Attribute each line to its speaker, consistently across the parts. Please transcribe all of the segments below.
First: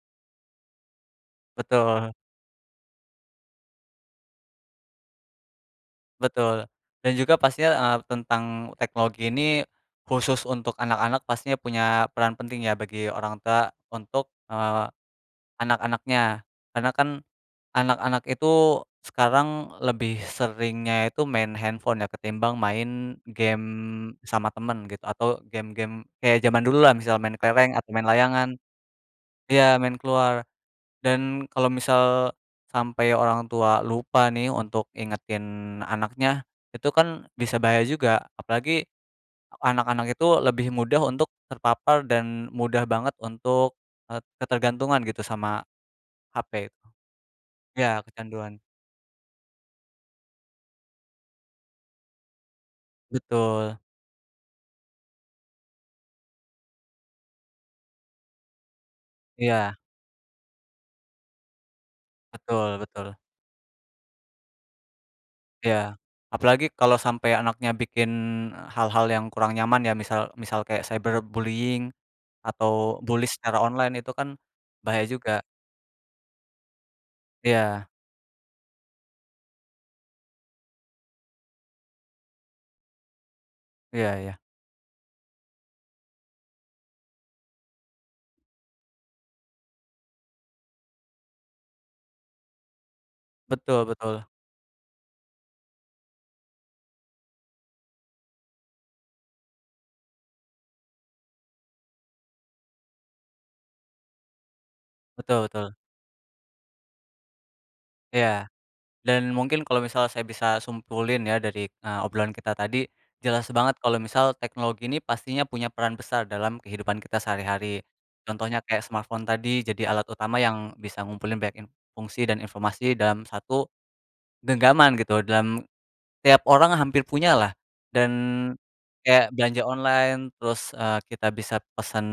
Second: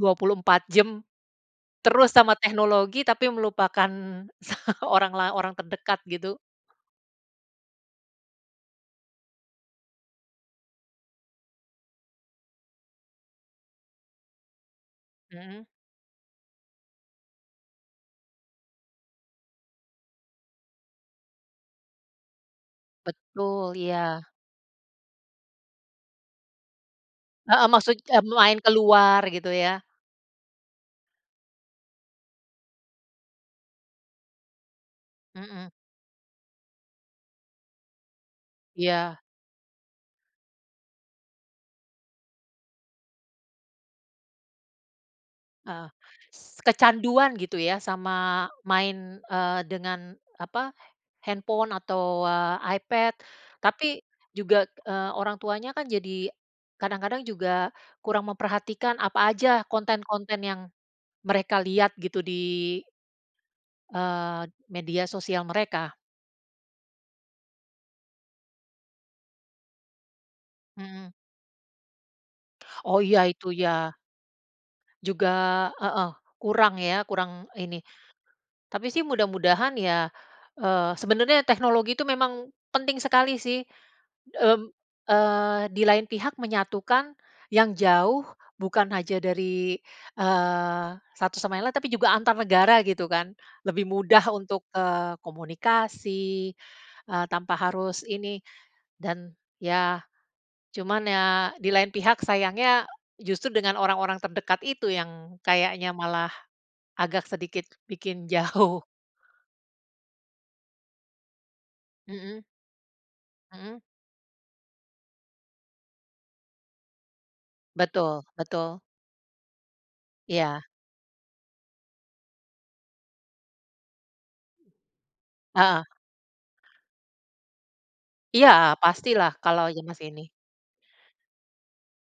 Speaker 1: 24 jam,
Speaker 2: Betul.
Speaker 1: terus sama teknologi, tapi melupakan sa orang la orang terdekat, gitu.
Speaker 2: Betul. Dan juga pastinya, eee, tentang teknologi ini, khusus untuk anak-anak, pastinya punya peran penting ya bagi orang tua untuk, eee,
Speaker 1: Mhm.
Speaker 2: anak-anaknya, karena kan anak-anak itu sekarang lebih seringnya itu main handphone ya, ketimbang main game
Speaker 1: Betul, iya.
Speaker 2: sama temen gitu, atau game-game kayak jaman dulu lah, misal main
Speaker 1: Heeh,
Speaker 2: kelereng atau
Speaker 1: maksud,
Speaker 2: main
Speaker 1: eee,
Speaker 2: layangan,
Speaker 1: main keluar gitu
Speaker 2: ya
Speaker 1: ya.
Speaker 2: main keluar. Dan kalau misal sampai orang tua lupa nih untuk
Speaker 1: Mhm.
Speaker 2: ingetin anaknya, itu kan bisa bahaya juga, apalagi
Speaker 1: Iya.
Speaker 2: anak-anak itu lebih mudah untuk terpapar dan mudah banget untuk, eee, ketergantungan gitu sama,
Speaker 1: Heeh. S
Speaker 2: HP.
Speaker 1: kecanduan gitu ya,
Speaker 2: Ya
Speaker 1: sama
Speaker 2: kecanduan.
Speaker 1: main, eee, dengan, apa, handphone atau, eee, iPad,
Speaker 2: Betul.
Speaker 1: tapi juga, eee, orang tuanya kan jadi kadang-kadang juga kurang memperhatikan apa aja
Speaker 2: Iya.
Speaker 1: konten-konten yang, mereka lihat gitu,
Speaker 2: Betul
Speaker 1: di,
Speaker 2: betul.
Speaker 1: eee, media sosial mereka.
Speaker 2: Ya. Apalagi kalau sampai anaknya bikin, eee, hal-hal yang kurang nyaman ya, misal misal kayak
Speaker 1: Mmm.
Speaker 2: cyberbullying atau
Speaker 1: Oh ya,
Speaker 2: bully
Speaker 1: itu
Speaker 2: secara online,
Speaker 1: ya
Speaker 2: itu kan bahaya
Speaker 1: juga
Speaker 2: juga.
Speaker 1: heeh, kurang ya, kurang ini.
Speaker 2: Iya.
Speaker 1: Tapi sih mudah-mudahan ya, eee, sebenernya teknologi itu memang penting sekali sih.
Speaker 2: Iya iya.
Speaker 1: Mmm, eee, di lain pihak menyatukan yang jauh, bukan aja dari, eee, satu sama yang lain, tapi juga antar negara gitu kan. Lebih
Speaker 2: Betul
Speaker 1: mudah
Speaker 2: betul.
Speaker 1: untuk, eee, komunikasi, eee, tanpa harus ini. Dan ya, cuman ya, di lain pihak sayangnya, justru dengan orang-orang terdekat itu yang
Speaker 2: Betul betul.
Speaker 1: kayaknya malah agak sedikit bikin
Speaker 2: Ya.
Speaker 1: jauh.
Speaker 2: Dan mungkin kalau misal saya bisa simpulin ya dari, eee, obrolan
Speaker 1: Mhm.
Speaker 2: kita tadi, jelas banget
Speaker 1: Mhm.
Speaker 2: kalau misal teknologi ini pastinya punya peran besar dalam kehidupan kita sehari-hari,
Speaker 1: Betul,
Speaker 2: contohnya
Speaker 1: betul.
Speaker 2: kayak smartphone tadi jadi alat utama
Speaker 1: Iya.
Speaker 2: yang bisa ngumpulin banyak in fungsi dan informasi dalam 1, genggaman gitu dalam,
Speaker 1: Heeh.
Speaker 2: tiap orang hampir punyalah, dan,
Speaker 1: Iya,
Speaker 2: kayak
Speaker 1: pastilah
Speaker 2: belanja
Speaker 1: kalau jaman
Speaker 2: online
Speaker 1: ini.
Speaker 2: terus, eee, kita bisa pesen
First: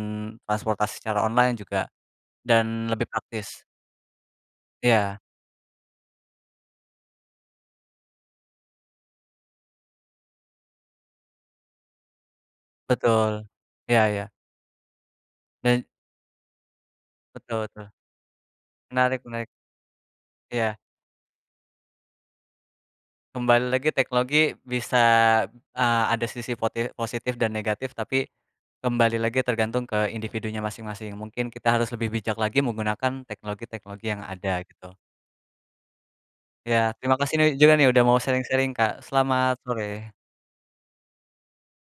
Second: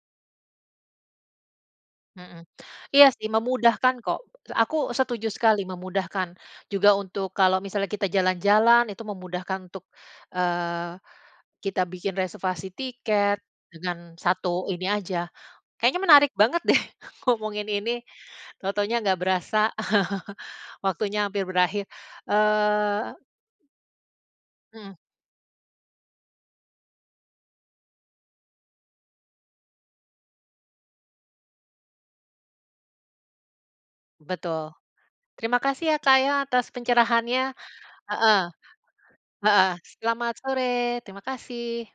Speaker 2: transportasi secara online juga
Speaker 1: Mhm.
Speaker 2: dan lebih
Speaker 1: Iya sih,
Speaker 2: praktis.
Speaker 1: memudahkan kok. Aku
Speaker 2: Iya.
Speaker 1: setuju sekali memudahkan. Juga untuk kalau misalnya kita jalan-jalan, itu memudahkan untuk, eee, kita bikin reservasi
Speaker 2: Betul.
Speaker 1: tiket
Speaker 2: Iya
Speaker 1: dengan
Speaker 2: iya.
Speaker 1: 1 ini aja.
Speaker 2: Dan
Speaker 1: Kayaknya menarik banget deh ngomongin
Speaker 2: Betul betul.
Speaker 1: ini, tau-taunya nggak
Speaker 2: Menarik menarik.
Speaker 1: berasa,
Speaker 2: Iya.
Speaker 1: waktunya hampir berakhir, eee
Speaker 2: Kembali lagi teknologi
Speaker 1: Mhm.
Speaker 2: bisa, eee, ada sisi poti positif dan negatif, tapi kembali lagi tergantung ke individunya masing-masing. Mungkin kita harus lebih bijak lagi menggunakan teknologi-teknologi yang ada,
Speaker 1: Betul.
Speaker 2: gitu.
Speaker 1: Terima kasih ya, Kak, ya, atas
Speaker 2: Ya terima kasih
Speaker 1: pencerahannya.
Speaker 2: nih juga nih, udah mau
Speaker 1: Heeh.
Speaker 2: sharing-sharing Kak, selamat
Speaker 1: Heeh,
Speaker 2: sore.
Speaker 1: selamat sore. Terima kasih.